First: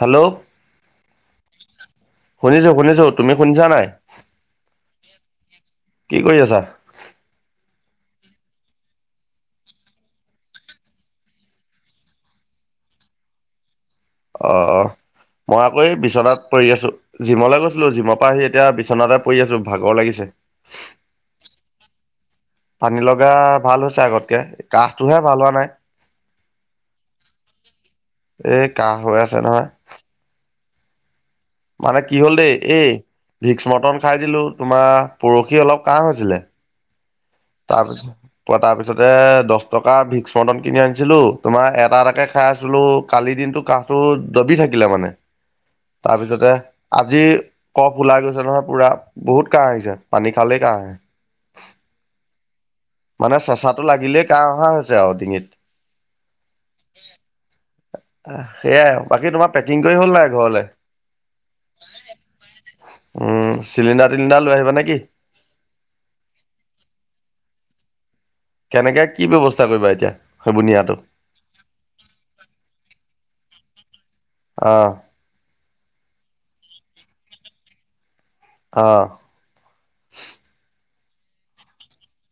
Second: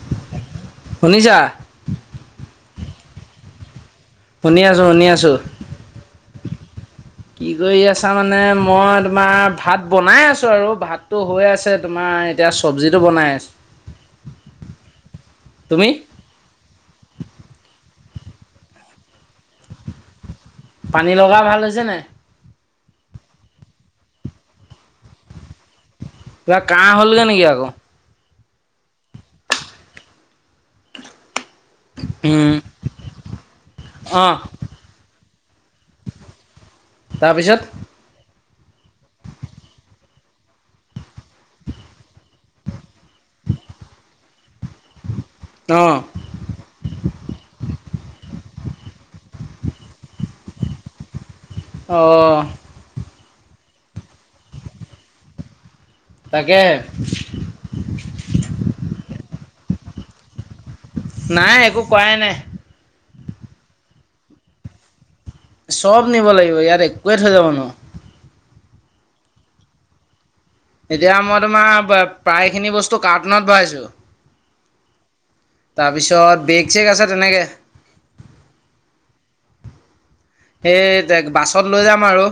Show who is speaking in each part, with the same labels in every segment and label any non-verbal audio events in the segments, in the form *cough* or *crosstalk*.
Speaker 1: Hello.
Speaker 2: শুনিছা।
Speaker 1: শুনিছো, শুনিছো তুমি শুনিছা নে নাই।
Speaker 2: শুনি আছোঁ, শুনি আছোঁ।
Speaker 1: কি কৰি আছা?
Speaker 2: কি কৰি আছা মানে মই তোমাৰ ভাত বনাই আছোঁ আৰু ভাতটো হৈ আছে তোমাৰ এতিয়া চব্জিটো বনাই আছেঁ।
Speaker 1: অ', অ', মই আকৌ
Speaker 2: তুমি
Speaker 1: এই বিচনাত পৰি আছো জিমলৈ গৈছিলো জিমৰ পৰা আহি এতিয়া বিচনাতে পৰি আছো ভাগৰ লাগিছে।
Speaker 2: পানী লগা ভাল হৈছে নে নাই।
Speaker 1: পানী লগা ভাল হৈছে আগতকে কাহটোহে ভাল হোৱা নাই।
Speaker 2: কিবা কাহ হ'লগে নেকি আকৌ।
Speaker 1: এ, কাহ হৈ আছে নহয়। মানে কি হ'ল দেই
Speaker 2: উম
Speaker 1: এই ভিক্স মটন খাই
Speaker 2: অ
Speaker 1: দিলো তোমাৰ পৰহি অলপ কাহ হৈছিলে।
Speaker 2: তাৰপিছত
Speaker 1: তাৰপিছত কোৱা তাৰ পিছতে দহ টকাৰ ভিক্স মটন কিনি আনিছিলো তোমাৰ এটা, এটাকে খাই আছিলো। কালি দিনটো কাহটো দবি থাকিলে মানে।
Speaker 2: অ'।
Speaker 1: তাৰপিছতে আজি কফ ওলাই গৈছে নহয় পুৰা বহুত কাহ আহিছে পানী খালেই কাহ আহে।
Speaker 2: অ'।
Speaker 1: মানে চেচাটো লাগিলেই কাহ অহা হৈছে আৰু ডিঙিত
Speaker 2: তাকে
Speaker 1: সেয়াই বাকী তোমাৰ পেকিং কৰি হ'ল নাই ঘৰলে
Speaker 2: নাই একো কৰাই নাই।
Speaker 1: উম, চিলিণ্ডাৰ, টিলিণ্ডাৰ লৈ আহিবা নেকি।
Speaker 2: চব নিব লাগিব ইয়াত একোৱে থৈ যাব নোৱাৰো।
Speaker 1: কেনেকে কি ব্যৱস্থা কৰিবা এতিয়া। সেইবোৰ নিয়াটো
Speaker 2: এতিয়া মই তোমাৰ প্ৰায়খিনি বস্তু কাৰ্টুনত ভৰাইছোঁ।
Speaker 1: অ'।
Speaker 2: তাৰপিছত বেগ, চেক আছে তেনেকৈ।
Speaker 1: অ'।
Speaker 2: সেই বাছত লৈ যাম আৰু।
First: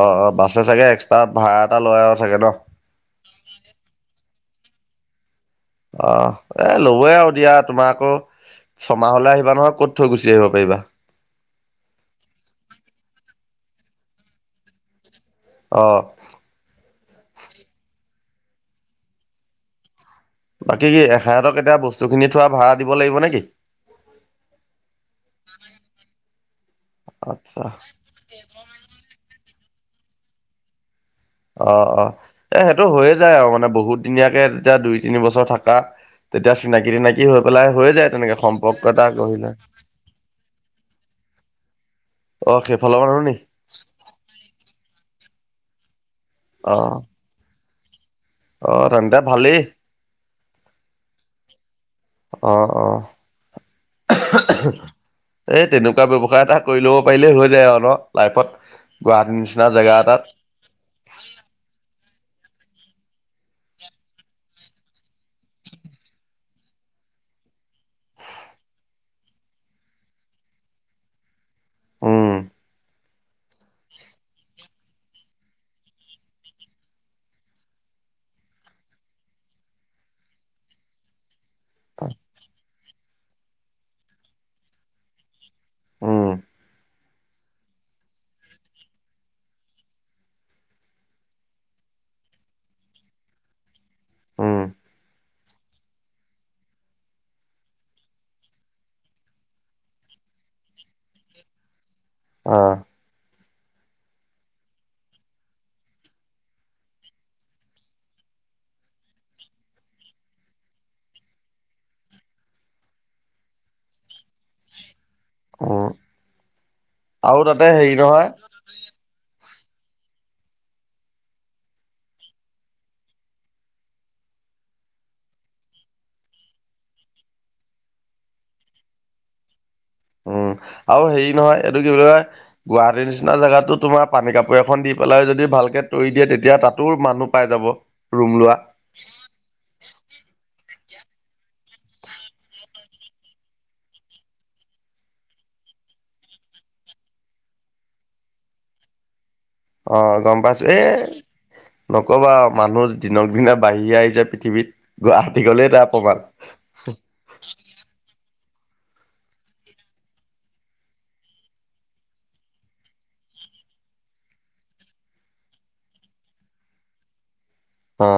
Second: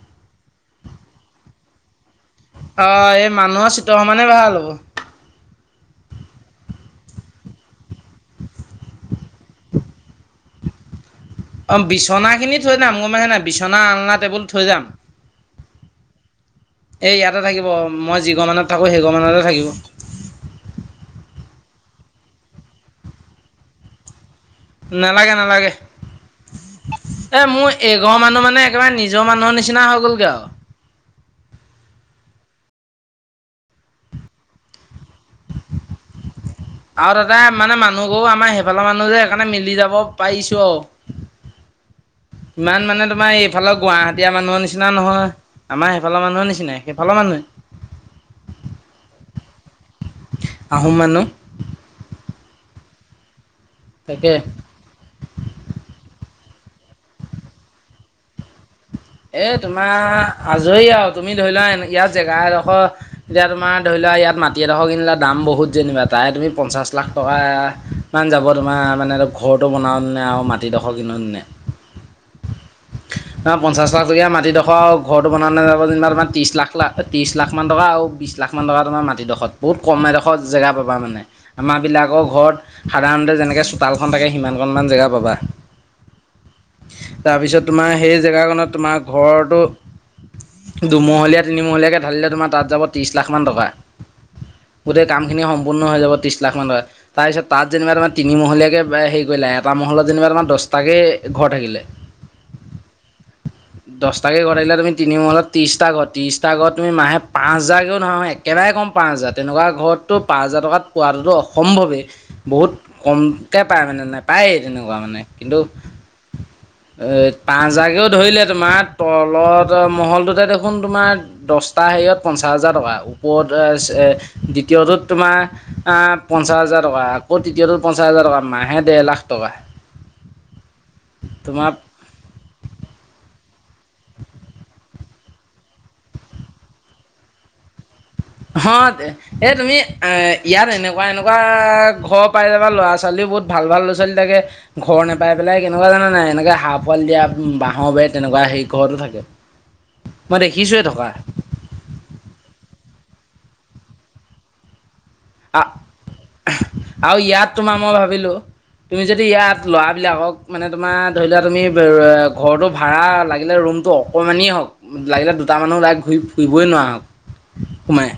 Speaker 1: অ', অ', বাছে চাগে এক্সট্ৰা ভাড়া এটা লৈ আৰু চাগে ন
Speaker 2: অ, এই মানুহৰ চিতৰ সমানে ভাল হ'ব।
Speaker 1: অ, এ, ল'বই আৰু দিয়া তোমাৰ আকৌ ছমাহলৈ আহিবা নহয় ক'ত থৈ গুচি আহিব পাৰিবা।
Speaker 2: অ, বিছনাখিনি থৈ যাম গমাই নাই বিছনা আলনা টেবুল থৈ যাম।
Speaker 1: অ'।
Speaker 2: এই ইয়াতে থাকিব মই যিগৰ মমানত থাকোঁ সেইগৰ মমানতে থাকিব।
Speaker 1: বাকী কি এসহাঁতক এতিয়া বস্তু খিনি থোৱা ভাড়া দিব লাগিব নেকি?
Speaker 2: নালাগে, নালাগে এ
Speaker 1: আচ্ছা
Speaker 2: মোৰ এই আগৰ মানু মানেবাৰে নিজৰ মানুহ নিচনা হৈ গলগৈ আৰু।
Speaker 1: অ', অ', এ সেইটো হৈয়ে যায় আৰু মানে বহুত দিনীয়াকে এতিয়া দুই তিনি বছৰ থকা তেতিয়া চিনাকি,
Speaker 2: আৰু
Speaker 1: তিনকি
Speaker 2: দাদা
Speaker 1: হৈ পেলাই
Speaker 2: মানে
Speaker 1: হৈয়ে যায়
Speaker 2: মানুহঘৰো
Speaker 1: তেনেকে
Speaker 2: আমাৰ
Speaker 1: সম্পৰ্ক
Speaker 2: সেইফালৰ মানুহ
Speaker 1: এটা
Speaker 2: যে সেইকাৰণে
Speaker 1: গৰিলে।
Speaker 2: মিলি যাব পাৰিছোঁ আৰু
Speaker 1: অ, খে ফল বন নিকি?
Speaker 2: ইফালৰ গুৱাহাটীয়া মানুহৰ নিচিনা নহয় আমাৰ সেইফালৰ মানুহৰ নিচিনা
Speaker 1: অ',
Speaker 2: সেইফালৰ মানুহে।
Speaker 1: অ, তেন্তে ভালেই।
Speaker 2: আহোম মানহ
Speaker 1: অ', অ'।
Speaker 2: তাকে।
Speaker 1: এই তেনেকুৱা ব্যৱসায় এটা কৰি ল'ব পাৰিলেই হৈ যায় আৰু ন লাইফত। গুৱাহাটীৰ
Speaker 2: এ
Speaker 1: নিচিনা জেগা এটাত
Speaker 2: তোমাৰ আজৰি আৰু তুমি ধৰি লোৱা ইয়াত জেগা এডোখৰ এতিয়া তোমাৰ ধৰি লোৱা ইয়াত মাটি এডোখৰ কিনিলা দাম বহুত যেনিবা তাই তুমি পঞ্চাছ লাখ টকা ইমান যাব তোমাৰ মানে ঘৰটো বনাও নি নে আৰু মাটিডোখৰ কিনো নে।
Speaker 1: উম।
Speaker 2: পঞ্চাছ লাখটকীয়া মাটিডোখৰটো বন ন যাব যেনিবা তাৰ ত্ৰিছ লাখ লা ত্ৰিছ লাখান টকা আৰু বিশছ লাখ। ইমান টকা তমাৰাটিডোখৰত বহুত কম এডোৰ জেগা পাবা মানে। আমাৰাবিলাকৰ ঘৰত সাধাৰণতে যেনেকৈ চোতালখন থাকে সিমানকণমান জেগা পাবা।
Speaker 1: উম,
Speaker 2: তাৰপিছত তোমাৰ সেই জেগাখনত তোমাৰ ঘৰটো দুমহলীয়া, তিনিমহলীয়াকে ঢালিলে তোমাৰ তাত যাব ত্ৰিশ লাখ মান টকা
Speaker 1: উম,
Speaker 2: গোটেই কামখিনি সম্পূৰ্ণ হৈ যাব ত্ৰিছ লাখমানান টকা। তাৰপিছত তাত যেনিবা তাৰমাৰ তিনি মহলীয়াকে হেৰি কৰিলে এটা মহলত যেনিবা তাৰ দহটাকে ঘৰ থাকিলে।
Speaker 1: অ'।
Speaker 2: দহটাকৈ ঘৰত থিল তমি তিনি মূল ত্ৰিছটা ঘ ত্ৰিছটা ঘ তমি মে পাঁ হাজাৰকও ধৰা এক কেবাৰে ক'ম পাঁচ হাজাৰ তেনেকুৱা ঘৰততো পাঁচ হাজাৰ টকাত পোৱাটোতো অসম্ভৱে। বহুত কমকে পায় মানে নাই পায়েই তেনেকুৱা মানে কিন্তু
Speaker 1: উম,
Speaker 2: অ,
Speaker 1: আৰু তাতে
Speaker 2: পাঁচ
Speaker 1: হেৰি
Speaker 2: হাৰ
Speaker 1: নহয়
Speaker 2: তোমাৰ তলত মহলটোতে দেখোন তোমাৰ দহটা হেৰিয়ত পঞ্চাছ হাজাৰ টকা ওপৰত দ্বিতীয়টোত তোমাৰ আহ পঞ্চাছ হাজাৰটকা আকৌ ততিয়টো পঞ্চাছ হাজাৰ টকা মাহাহে দেৰ লাখ টকা।
Speaker 1: উম, আৰু হেৰি নহয়
Speaker 2: তোমাৰ
Speaker 1: এইটো কি বুলি কয় গুৱাহাটীৰ নিচিনা জেগাতো তোমাৰ পানী কাপোৰ এখন দি পেলাই যদি ভালকে তৰি দিয়ে তেতিয়া তাতো মানুহ পাই যাব। ৰুম লোৱা
Speaker 2: হ, এ তুমি এ ইয়াত এনেকুৱা, এনেকুৱা ঘৰ পাই যাবা ল'ৰা-ছোৱালী বহুত ভাল, ভাল ল'ৰা-ছোৱালী থাকে। ঘৰ নোপাই পেলাই কেনেকুৱা জানে নাই এনেকে হহ পোৱাল দিয়া বাঁহৰ বে তেনেকুৱা সেই ঘৰতো থাকে।
Speaker 1: অ,
Speaker 2: মই
Speaker 1: গম পাইছো এ
Speaker 2: দেখিছোঁৱেই থকা
Speaker 1: নকবা মানুহ দিনক দিনা বাঢ়ি আহিছে পৃথিৱীত গুৱাহাটী গলেই তাৰ অপমাণ
Speaker 2: আৰু ইয়াত তোমাৰ মই ভাবিলো তুমি যদি ইয়াত ল'ৰাবিলাকক মানে তোমাৰ ধৰি লোৱা তুমি ঘৰটো ভাড়া লাগিলে ৰুমটো অকণমানেই হওক লাগিলে দুটা মানুহ লাইক ঘূৰি ফুৰিই নোৱাৰক
Speaker 1: অ
Speaker 2: সোমাই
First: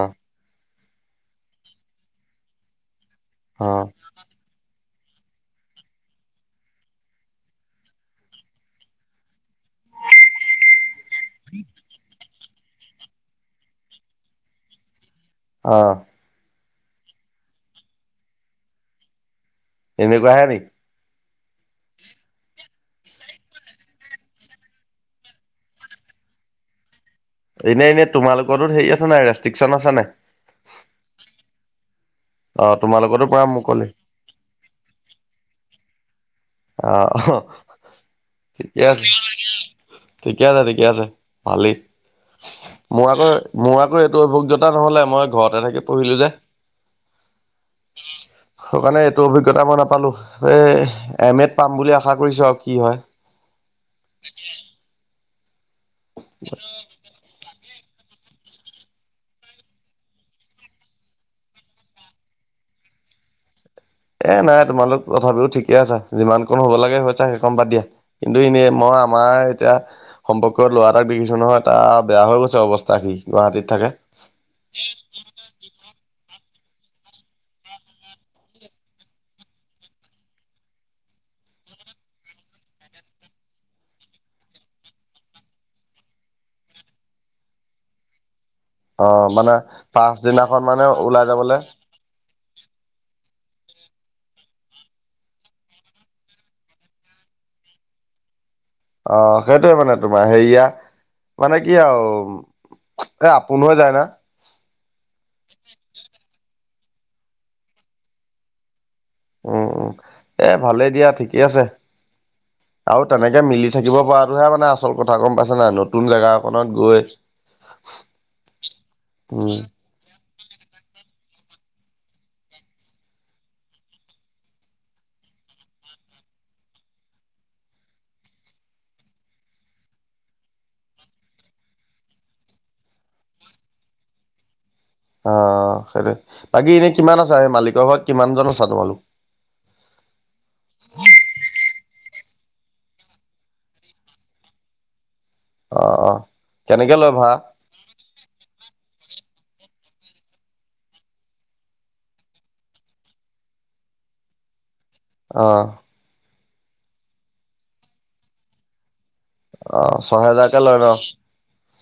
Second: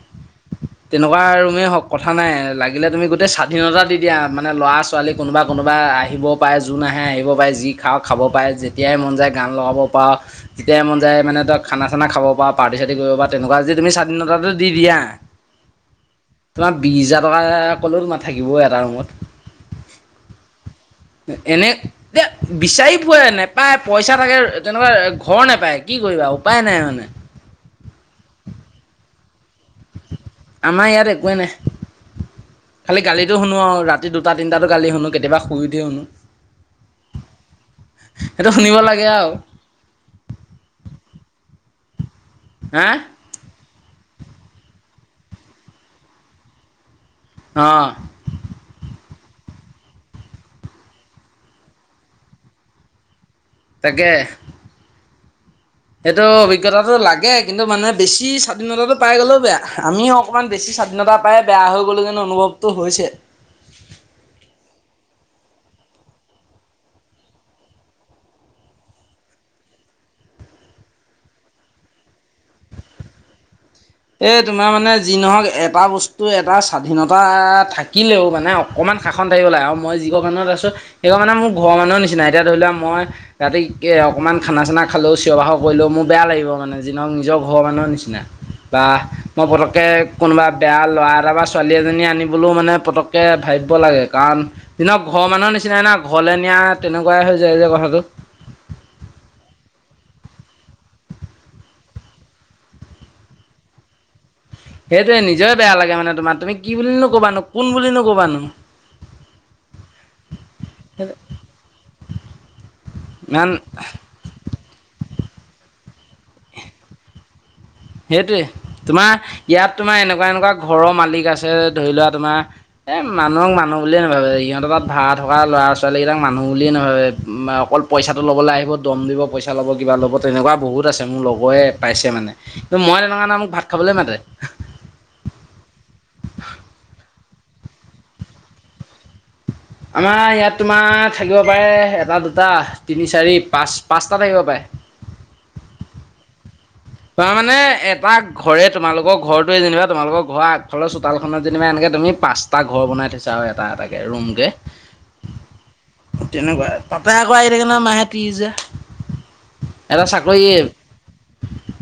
Speaker 2: তেনেকুৱা ৰুমেই হওক কথা নাই লাগিলে তুমি গোটেই
Speaker 1: অ
Speaker 2: স্বাধীনতা দি এতিয়া মানে ল'ৰা-ছোৱালী কোনোবা, কোনোবা আহিব পাৰে যোন আহে আহিব পাৰে যি খাওঁক খাব পাৰে। তেতিয়াই মন যায় গান লগাব পৰা তেতিয় মন যায় মানে ত খানা, চানা খাব পা-প্টি-চাৰ্টি কৰিব পা তেনেকুৱা যে তুমি স্বাধীনতটো দি দিয়া।
Speaker 1: অ'।
Speaker 2: তোমাৰ বিশ হাজাৰ টকা ক'লেও তোমাৰ থাকিব এটা ৰুমত।
Speaker 1: এনেকুৱাহে নেকি।
Speaker 2: এনে এ, বিচাৰি পাই নাপায়। পইচা থাকে তেনেকুৱা ঘৰ নোপায় কি কৰিবা উপায় নাই মানে।
Speaker 1: এনেই, এনেই তোমালোকৰো হেৰি আছে নাই ৰেষ্ট্ৰিকশ্যন আছে নাই।
Speaker 2: আমাৰ ইয়াত একোৱেই নাই
Speaker 1: অ
Speaker 2: খালি
Speaker 1: তোমালোকৰতো
Speaker 2: গালিটো
Speaker 1: পুৰা
Speaker 2: শুনো আৰু
Speaker 1: মুকলি
Speaker 2: ৰা ৰাতি দুটা, তিটাত গাল শু কেতিাবা শু উঠি শু
Speaker 1: আহ
Speaker 2: সেইটো শুনিব
Speaker 1: ঠিকে আছে
Speaker 2: লাগে
Speaker 1: *unintelligible*
Speaker 2: আৰু
Speaker 1: ঠিকে আছে, ঠিকে আছে ভালেই
Speaker 2: হা
Speaker 1: মই আকৌ মোৰ আকৌ এইটো অভিজ্ঞতা নহ'লে মই ঘৰতে থাকি পঢ়িলোঁ যে।
Speaker 2: অ'।
Speaker 1: সেইকাৰণে এইটো অভিজ্ঞতা মই নাপালোঁ। এ, এম এড পাম বুলি আশা কৰিছো আৰু কি হয়
Speaker 2: তাকে। এইটো অভিজ্ঞতাটো লাগে। কিন্তু মুহে বেছি স্বাধীনতাটো পাই গ'লেও বেয়া। আমিও অকণমান বেছি স্বাধীনতা পাই বেয়া হৈ গ'ল কিন্তো অনুভৱ টো হৈছে।
Speaker 1: এ, নাই তোমালোক তথাপিও ঠিকে আছা। যিমানকণ হ'ব লাগে সেইকণ বাদ দিয়া। কিন্তু এনেই মই আমাৰ এতিয়া সম্পৰ্ক ল'ৰাটাক বিখিছো নহয় তাৰ বেয়া হৈ গৈছে অৱস্থা, সি গুৱাহাটীত থাকে।
Speaker 2: এ, তোমাৰ মানে যি নহওক এটা বস্তু এটা স্বাধীনতা থাকিলেও মানে অকণমান শা খন থাকিব লাগে আৰু মই যিঘৰ মানুহৰ আছো সেইঘৰ মোৰ ঘৰৰ মানুহৰ নিচিনা। এতিয়া ধৰি লোৱা মই ৰাতি অকণমান খানা চানা খালেও, চিঞ বাহৰ কৰিলেও, মোৰ বেয়া লাগিব মানে যিনক নিজৰ ঘৰৰ মানুহৰ নিচিনা। বা
Speaker 1: অ
Speaker 2: মই
Speaker 1: মানে
Speaker 2: পটটকে কোনোবা
Speaker 1: পাছদিনাখন
Speaker 2: বেয়া
Speaker 1: মানে
Speaker 2: ল'ৰা
Speaker 1: ওলাই
Speaker 2: এটা বা
Speaker 1: যাবলে
Speaker 2: ছোৱালী এজনী আনি বুলো মানে পটককে ভাবিব লাগে কাৰণ দিনৰ ঘৰৰ মানুহৰ নিচিনাই না, ঘৰলৈ নিয়া তেনেকুৱাই হৈ যায় যে কথাটো।
Speaker 1: অ' সেইটোয়ে মানে তোমাৰ, হেয়া মানে কি আৰু এ, আপোনে যায় না?
Speaker 2: সেইটোৱে নিজে বেয়া লাগে, মানে তোমাৰ তুমি কি বুলি নো কবানো কোন বুলি নো ক'বানো।
Speaker 1: উম, উম।। এ, ভালেই দিয়া ঠিকেই আছে। আৰু তেনেকে
Speaker 2: ইমান
Speaker 1: মিলি থাকিব পৰাটোহে মানে আ আচল কথা গম পাইছে নাই? নতুন জেগা এখনত গৈ
Speaker 2: সেইটোৱে। তোমাৰ
Speaker 1: উম
Speaker 2: ইয়াত তোমাৰ এনেকুৱা এনেকুৱা ঘৰৰ মালিক আছে ধৰি লোৱা তোমাৰ এ, মানুহক মানুহ বুলিয়ে নাভাবে, সিহঁত তাত ভাড়া থকা ল'ৰা ছোৱালী কেইটাক মানুহ বুলিয়ে নাভাবে অকল পইচাটো ল'বলৈ আহিব, দম দিব পইচা ল'ব, কিবা ল'ব তেনেকুৱা বহুত আছে, মোৰ লগৰে পাইছে মানে। মই তেনেকুৱানা মোক ভাত খাবলৈ মাতে।
Speaker 1: অ' সেইটোৱে, বাকী এনে কিমান আছা এই মালিকৰ ঘৰত কিমানজন আছা তোমালোক?
Speaker 2: আমাৰ ইয়াত তোমাৰ থাকিব পাৰে এটা দুটা তিনি চাৰি পাঁচ পাঁচটা থাকিব পাৰে।
Speaker 1: অ', অ'। কেনেকে লয় ভাড়া
Speaker 2: তাৰমানে এপাক ঘৰে তোমালৰ ঘৰটোৱে যেনিবা, তোমালোকৰ ঘৰ আগফালৰ চোতালখনত যেনিবা এনেকৈ তুমি পাচ টা ঘৰ বনাই থৈছা আৰু এটা এটাকে ৰুমকে।
Speaker 1: অ'।
Speaker 2: তেনেকুৱাই। তাতে আকৌ আহি থাকে না মাহে তিৰিছ হাজাৰ।
Speaker 1: অ'
Speaker 2: এটা চাকৰি
Speaker 1: চহেজাৰকে লৈ ন'?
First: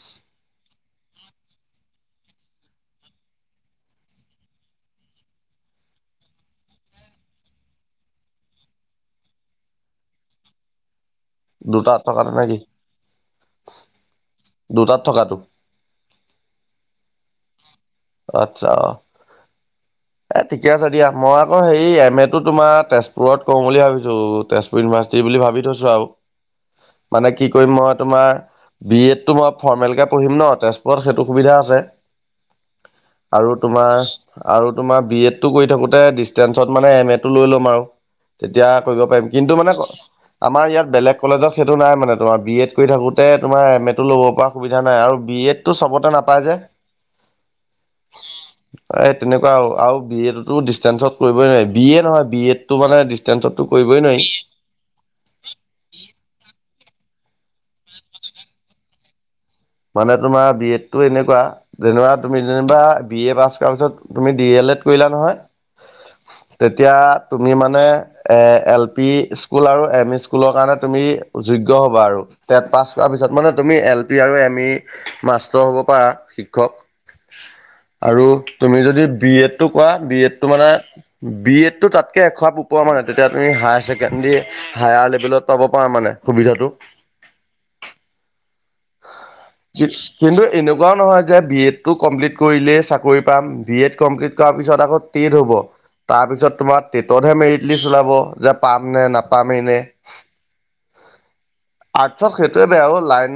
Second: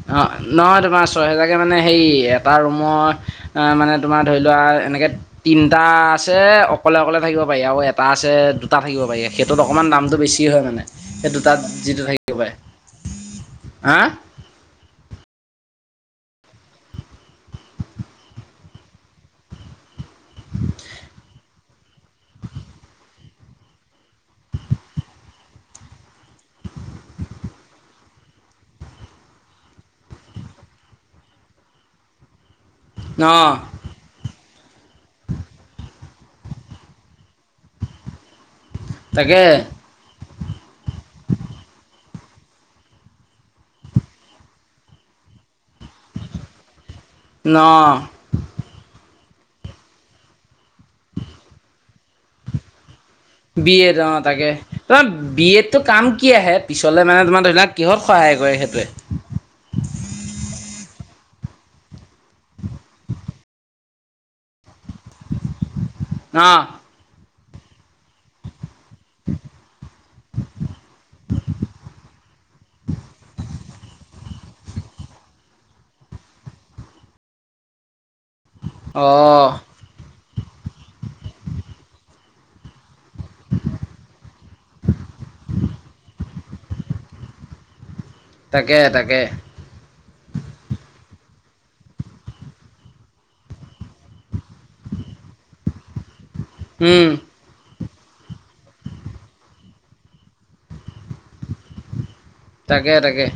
Speaker 2: অ' নহয় তোমাৰ ছয়হেজাৰকৈ মানে হেৰি এটা ৰুমৰ মানে তোমাৰ ধৰি লোৱা এনেকে তিনটা আছে অকলে অকলে থাকিব পাৰি, আৰু এটা আছে দুটা থাকিব পাৰি। সেইটোত অকণমান দামটো বেছি হয়, মানে সেই দুটাত যিটো
Speaker 1: থকাটো
Speaker 2: থাকিব
Speaker 1: নে
Speaker 2: পাৰে,
Speaker 1: কি
Speaker 2: হাঁ?
Speaker 1: দুটাত থকাটো? আচ্ছা অ'। এ, ঠিকে আছে দিয়া, মই আকৌ হেৰি এম এটো তোমাৰ তেজপুৰত কৰোঁ বুলি ভাবিছোঁ, তেজপুৰ ইউনিভাৰ্চিটি বুলি ভাবি থৈছোঁ আৰু। মানে কি কৰিম মই তোমাৰ বি এডটো মই ফৰ্মেলকে পঢ়িম ন', তেজপুৰত সেইটো সুবিধা আছে।
Speaker 2: ন
Speaker 1: আৰু তোমাৰ আৰু তোমাৰ বি এডটো কৰি থাকোতে ডিচেটেঞ্চত মানে এম এটো লৈ ল'ম আৰু। তেতিয়া কৰিব পাৰিম
Speaker 2: তাকে
Speaker 1: কিন্তু মানে আমাৰ ইয়াত বেলেগ কলেজত সেইটো নাই, মানে তোমাৰ বি এড কৰি থাকোঁতে তোমাৰ এম এটো ল'ব পৰা সুবিধা নাই আৰু বি এড টো চবতে নাপায় যে।
Speaker 2: ন'?
Speaker 1: এই তেনেকুৱা আৰু বি এডটোতো ডিচষ্টেঞ্চত কৰিবই নোৱাৰি। বি এ নহয় বি এড। টো মানে ডিচষ্টেঞ্চততো
Speaker 2: বি এড
Speaker 1: কৰিবই
Speaker 2: অ
Speaker 1: নোৱাৰি।
Speaker 2: তাকে তোমাৰ বি এডটো কাম কি আহে পিছলৈ মানে তোমাৰ ধৰি লোৱা কিহত সহায় কৰে সেইটোৱে?
Speaker 1: মানে তোমাৰ বি এডতো এনেকুৱা যেনিবা তুমি যেনিবা বি এ পাছ কৰা পিছত তুমি ডি এল এড কৰিলা নহয়
Speaker 2: ন
Speaker 1: তেতিয়া তুমি মানে এ, এল পি স্কুল আৰু এম ই স্কুলৰ কাৰণে তুমি যোগ্য হ'বা আৰু টেট্ পাছ কৰাৰ পিছত মানে তুমি এল পি আৰু এম আমি মাষ্টৰ হ'ব পাৰা শিক্ষক আৰু তুমি যদি
Speaker 2: অ
Speaker 1: বি এডটো কোৱা বি এডটো মানে বি এডতো তাতকে একশাপ ওপৰ মানে তেতিয়া তুমি হায়াৰ ছেকেণ্ডাৰী হায়াৰ লেভেলত পাব পাৰ মানে সুবিধাটো।
Speaker 2: তাকে তাকে।
Speaker 1: *inaudible* কিন্তু এনেকুৱাও নহয় যে বি এডটো কমপ্লিট কৰিলেই চাকৰি পাম। বি এড কমপ্লিট কৰাৰ পিছত আকৌ টেট হ'ব। তাৰপিছত তোমাৰ
Speaker 2: উম
Speaker 1: টেটতহে মেৰিট লিষ্ট ওলাব যে পাম নে নাপামেই নে। আৰ্টচত সেইটোৱে বেয়া
Speaker 2: তাকে
Speaker 1: হ'ল
Speaker 2: তাকে
Speaker 1: লাইন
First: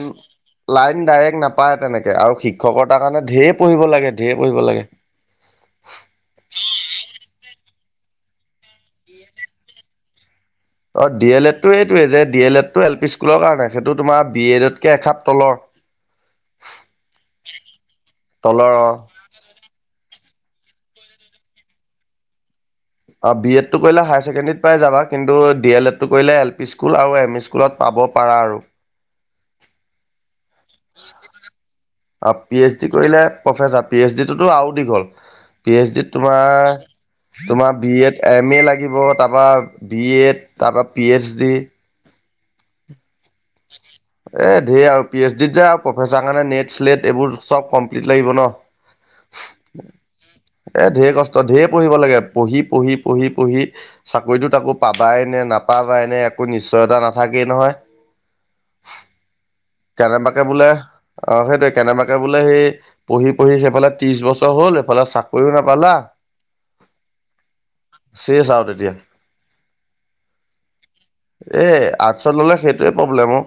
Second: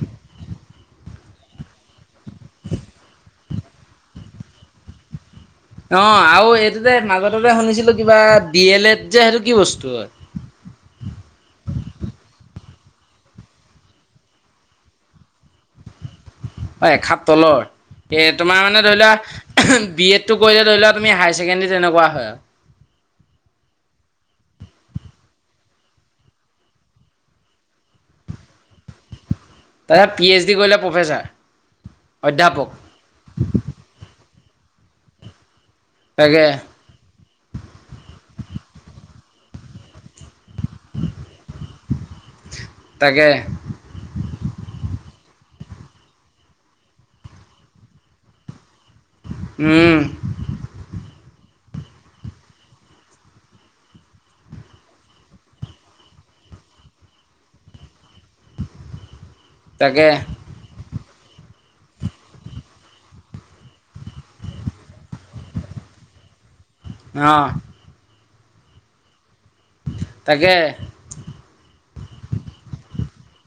Speaker 1: লাইন ডাইৰেক্ট নাপায় তেনেকে আৰু শিক্ষকৰতাৰ কাৰণে ধেৰ পঢ়িব লাগে ধেৰ পঢ়িব লাগে।
Speaker 2: অ', আৰু এইটোতে মাজতেতে শুনিছিলো কিবা ডি এল এড যে সেইটো কি বস্তু হয়।
Speaker 1: অ', ডি এল এডটো এইটোৱে যে ডি এল এডটো এল পি স্কুলৰ কাৰণে সেইটো তোমাৰ বি এডতকে এখাপ তলৰ।
Speaker 2: অ', এ খাপ তলৰ এ তোমাৰ
Speaker 1: তলৰ
Speaker 2: মানে
Speaker 1: অ
Speaker 2: ধৰি লোৱা বি এডটো কৰিলে ধৰি লোৱাক তুমি হায়াৰ ছেকেণ্ডেৰী তেনেকুৱা হয় আৰু।
Speaker 1: অ', বি এডটো কৰিলে হায়াৰ ছেকেণ্ডাৰীত পাই যাবা কিন্তু ডি এল এডটো কৰিলে L P school M E school. স্কুলত পাব পাৰা আৰু।
Speaker 2: তাৰ পি এইচ ডি কৰিলে প্ৰফেচাৰ
Speaker 1: পি
Speaker 2: অধ্যাপক
Speaker 1: এইচ ডি কৰিলে প্ৰফেচাৰ পি এইচ ডিটোতো আৰু দীঘ হ'ল। পি এইচ ডিত
Speaker 2: তাকে
Speaker 1: তোমাৰ তোমাৰ বি এড এম এ লাগিব তাৰপা বি এড তাৰপা পি এইচ ডি।
Speaker 2: তাকে।
Speaker 1: *inaudible* এ ধেৰ আৰু পি এইচ ডিত যে আৰু প্ৰফেচৰ কাৰণে নেট চেল্ট এইবোৰ চ'ব কমপ্লিট লাগিব ন।
Speaker 2: উম।
Speaker 1: এ ঢেৰ কষ্ট ঢেৰ পঢ়িব লাগে পঢ়ি পঢ়ি পঢ়ি পঢ়ি চাকৰিতোত তাকো পাবাই নে নাপাবাই নে একো নিশ্চয়তা নাথাকেই নহয়।
Speaker 2: তাকে
Speaker 1: কেনেবাকে বোলে অ' সেইটোৱেয়ে কেনেবাকে বোলে সেই পঢ়ি পঢ়ি সেইফালে ত্ৰিশ বছৰ হ'ল সেফালে চাকৰিও নাপালা।
Speaker 2: অ'।
Speaker 1: চেছ আৰু আৰু তেতিয়া।
Speaker 2: তাকে।
Speaker 1: এই আৰ্টছত ল'লে সেইটোৱে প্ৰব্লেম অ'।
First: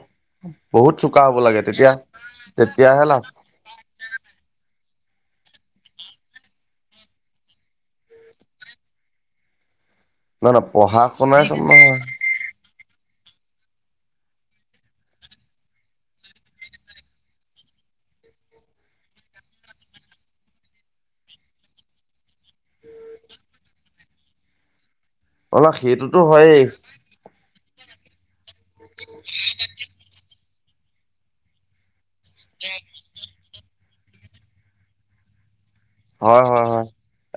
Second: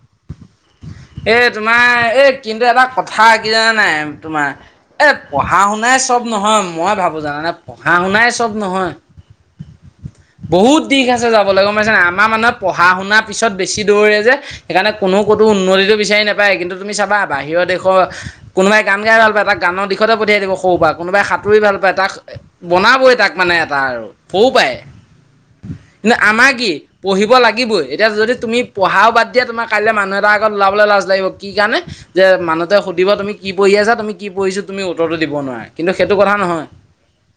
Speaker 1: বহুত চোকা হ'ব
Speaker 2: এ
Speaker 1: লাগে তেতিয়া
Speaker 2: তোমাৰ এ কিন্তু এটা
Speaker 1: তেতিয়াহে লাভ
Speaker 2: কথা কি জানা নাই তোমাৰ এ পঢ়া শুনাই চব নহয়, মই ভাবো জানানে পঢ়া শুনাই চব নহয়।
Speaker 1: নহয় নহয়
Speaker 2: বহুত
Speaker 1: পঢ়া
Speaker 2: দিশ আছে
Speaker 1: শুনাই চব
Speaker 2: যাবলৈ গ'ম পাইছ
Speaker 1: নহয়।
Speaker 2: নে আমাৰ মানুহে পঢ়া শুনাৰ পিছত বেছি দৌৰে যে সেইকাৰণে কোনো ক'তো উন্নতিটো বিচাৰি নাপায়। কিন্তু তুমি চাবা বাহিৰৰ দেশৰ কোনোবাই গান গাই ভাল পায় তাক গানৰ দিশতে পঠিয়াই দিব সৰু পৰা কোনোবাই সাঁতুৰি ভাল পায় তাক বনাবই তাক মানে এটা আৰু সৰুৰ পৰাই।
Speaker 1: অলপ
Speaker 2: কিন্তু
Speaker 1: সেইটোতো
Speaker 2: আমাক
Speaker 1: হয়েই
Speaker 2: কি পঢ়িব লাগিবই। এতিয়া যদি তুমি পঢ়াও বাদ দিয়া। তোমাৰ কাইলে মানুহে আগত ওলাবলৈ লাজ লাগিব কি কাৰণে যে মানুহতে সুধিব তুমি কি পঢ়ি আছা তুমি কি পছে তুমি উত্তৰতো দিব নোৱাৰে।
Speaker 1: হয়, হয়, হয়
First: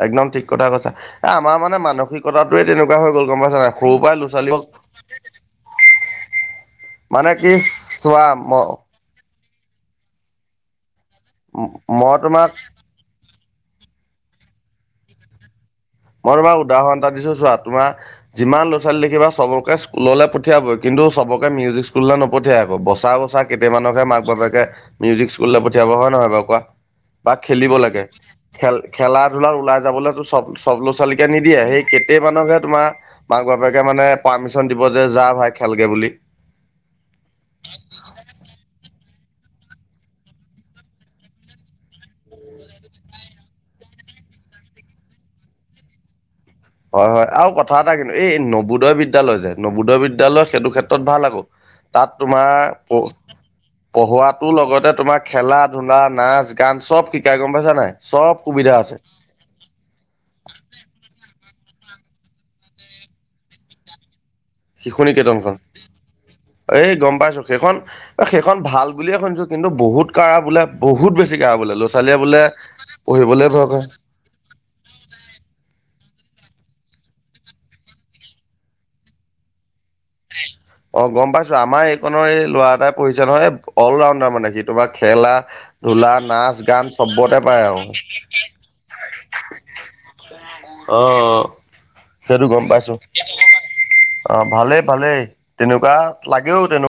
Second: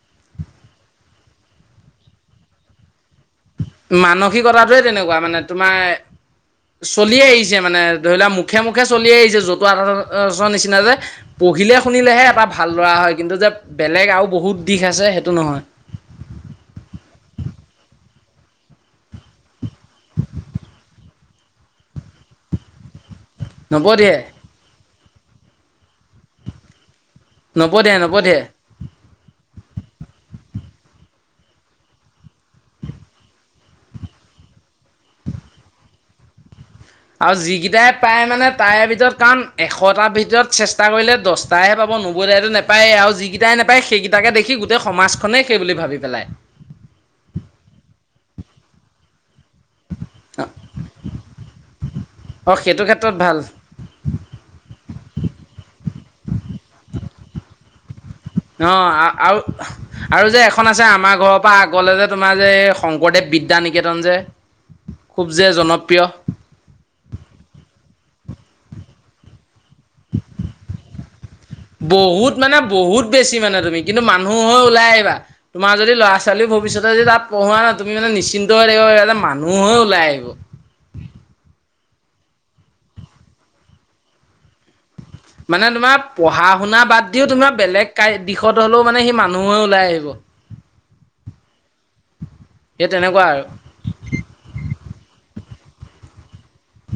Speaker 1: একদম ঠিক কথা কৈছা। এ আমাৰ মানে মানসিক কতাতোৱে তেনেকুৱা হৈ গ'ল গম পাইছা নাই সৰু পৰাই ল'ৰা ছোৱালী
Speaker 2: মানসিকতাটোৱে তেনেকুৱা মানে তোমাৰ চলি
Speaker 1: মানে কি
Speaker 2: আহিছে ধৰি
Speaker 1: চোৱা
Speaker 2: লোৱা
Speaker 1: ম
Speaker 2: মুখে মুখে চলি আহিছে জতুৱা ঠাচৰ নিচিনা যে পঢ়িলে
Speaker 1: মই
Speaker 2: শুনিলেহে এটা
Speaker 1: তোমাক
Speaker 2: ভাল ল'ৰা হয়। কিন্তু যে বেলেগ আৰু বহুত দিশ আছে সেইটো নহয়।
Speaker 1: মই তোমাক উদাহৰণ এটা দিছোঁ চোৱা তোমাৰ যিমান ল'ৰা ছোৱালী দেখিবা চবকে স্কুললৈ পঠিয়াবই কিন্তু চবকে মিউজিক স্কুললৈ নপঠিয়াই কিন্তু বচা বচা কেইটামানকহে
Speaker 2: নপঠিয়াই
Speaker 1: মাক বাপেকে মিউজিক স্কুললৈ পঠিয়াব হয় নহয় বাৰু কোৱা? বা খেলিব
Speaker 2: নপঠিয়াই
Speaker 1: লাগে,
Speaker 2: নপঠিয়াই
Speaker 1: খেল খেলা ধূলাৰ ওলাই যাবলৈতো চব চব ল'ৰা ছোৱালীকে নিদিয়ে সেই কেটেমানকে তোমাৰ মাক বাপেকে মানে পাৰ্মিশন দিব যে যা ভাই খেলগে বুলি।
Speaker 2: আৰু যিকেইটাই পায় মানে তাৰে ভিতৰত কাৰণ এশটাৰ ভিতৰত চেষ্টা কৰিলে দহ তাইহে পাব নুবদাইতো নাপায়েই আৰু যিকেইটাই নাপায় সেইকেইটাকে দেখি গোটেই সমাজখনেই সেই বুলি ভাবি পেলায়।
Speaker 1: হয় হয় আৰু কথা এটা কিন্তু এই নবোদয় বিদ্যালয় যে। নবোদয় বিদ্যালয় সেইটো ক্ষেত্ৰত ভাল আকৌ, তাত তোমাৰ
Speaker 2: অঁ সেইটো ক্ষেত্ৰত ভাল
Speaker 1: পঢ়োৱাতোৰ লগতে তোমাৰ খেলা, ধূলা, নাচ, গান চব শিকাই গম পাইছা নাই। চব সুবিধা
Speaker 2: অঁ
Speaker 1: আছে।
Speaker 2: আৰু আৰু যে এখন আছে আমাৰ ঘৰৰ পৰা আগলে যে তোমাৰ যে এই শংকৰদেৱ বিদ্যা নিকেতন যে।
Speaker 1: শিশু
Speaker 2: খুব যে
Speaker 1: নিকেতনখন
Speaker 2: জনপ্ৰিয়।
Speaker 1: এই গম পাইছোঁ সেইখন, সেইখন ভাল বুলিয়ে শুনিছোঁ। কিন্তু বহুত কাঢ়া বোলে বহুত বেছি কাঢ়া বোলে ল'ৰা ছোৱালীয়ে
Speaker 2: বহুত
Speaker 1: বোলে,
Speaker 2: মানে বহুত বেছি
Speaker 1: পঢ়িবলে
Speaker 2: মানে
Speaker 1: ভয় কৰে।
Speaker 2: *unintelligible* হৈ ওলাই আহিবা। তোমাৰ যদি ল'ৰা ছোৱালীও ভৱিষ্যতে যদি তাত পঢ়োৱা নাই তুমি মানে নিশ্চিন্ত হৈ থাকিব *unintelligible* মানুহ হৈ ওলাই আহিব।
Speaker 1: অ' গম পাইছোঁ আমাৰ এইকনৰ এই ল'ৰা এটাই পঢ়িছে নহয় অলৰাউডাৰ মানে সি। তোমাৰ খেলা
Speaker 2: মানে তোমাৰ
Speaker 1: ধূলা
Speaker 2: পঢ়া
Speaker 1: নাচ
Speaker 2: শুনা
Speaker 1: গান
Speaker 2: বাদ দিওঁ
Speaker 1: চবতে
Speaker 2: তোমাৰ
Speaker 1: পাৰে আৰু
Speaker 2: বেলেগ কাই দীক্ষিত হ'লেও সি মানুহে ওলাই আহিব। *unintelligible*
Speaker 1: অ' সেইটো গম
Speaker 2: সেই
Speaker 1: পাইছোঁ।
Speaker 2: তেনেকুৱা আৰু।
Speaker 1: অ' ভালেই ভালেই তেনেকুৱা লাগেও তেনেক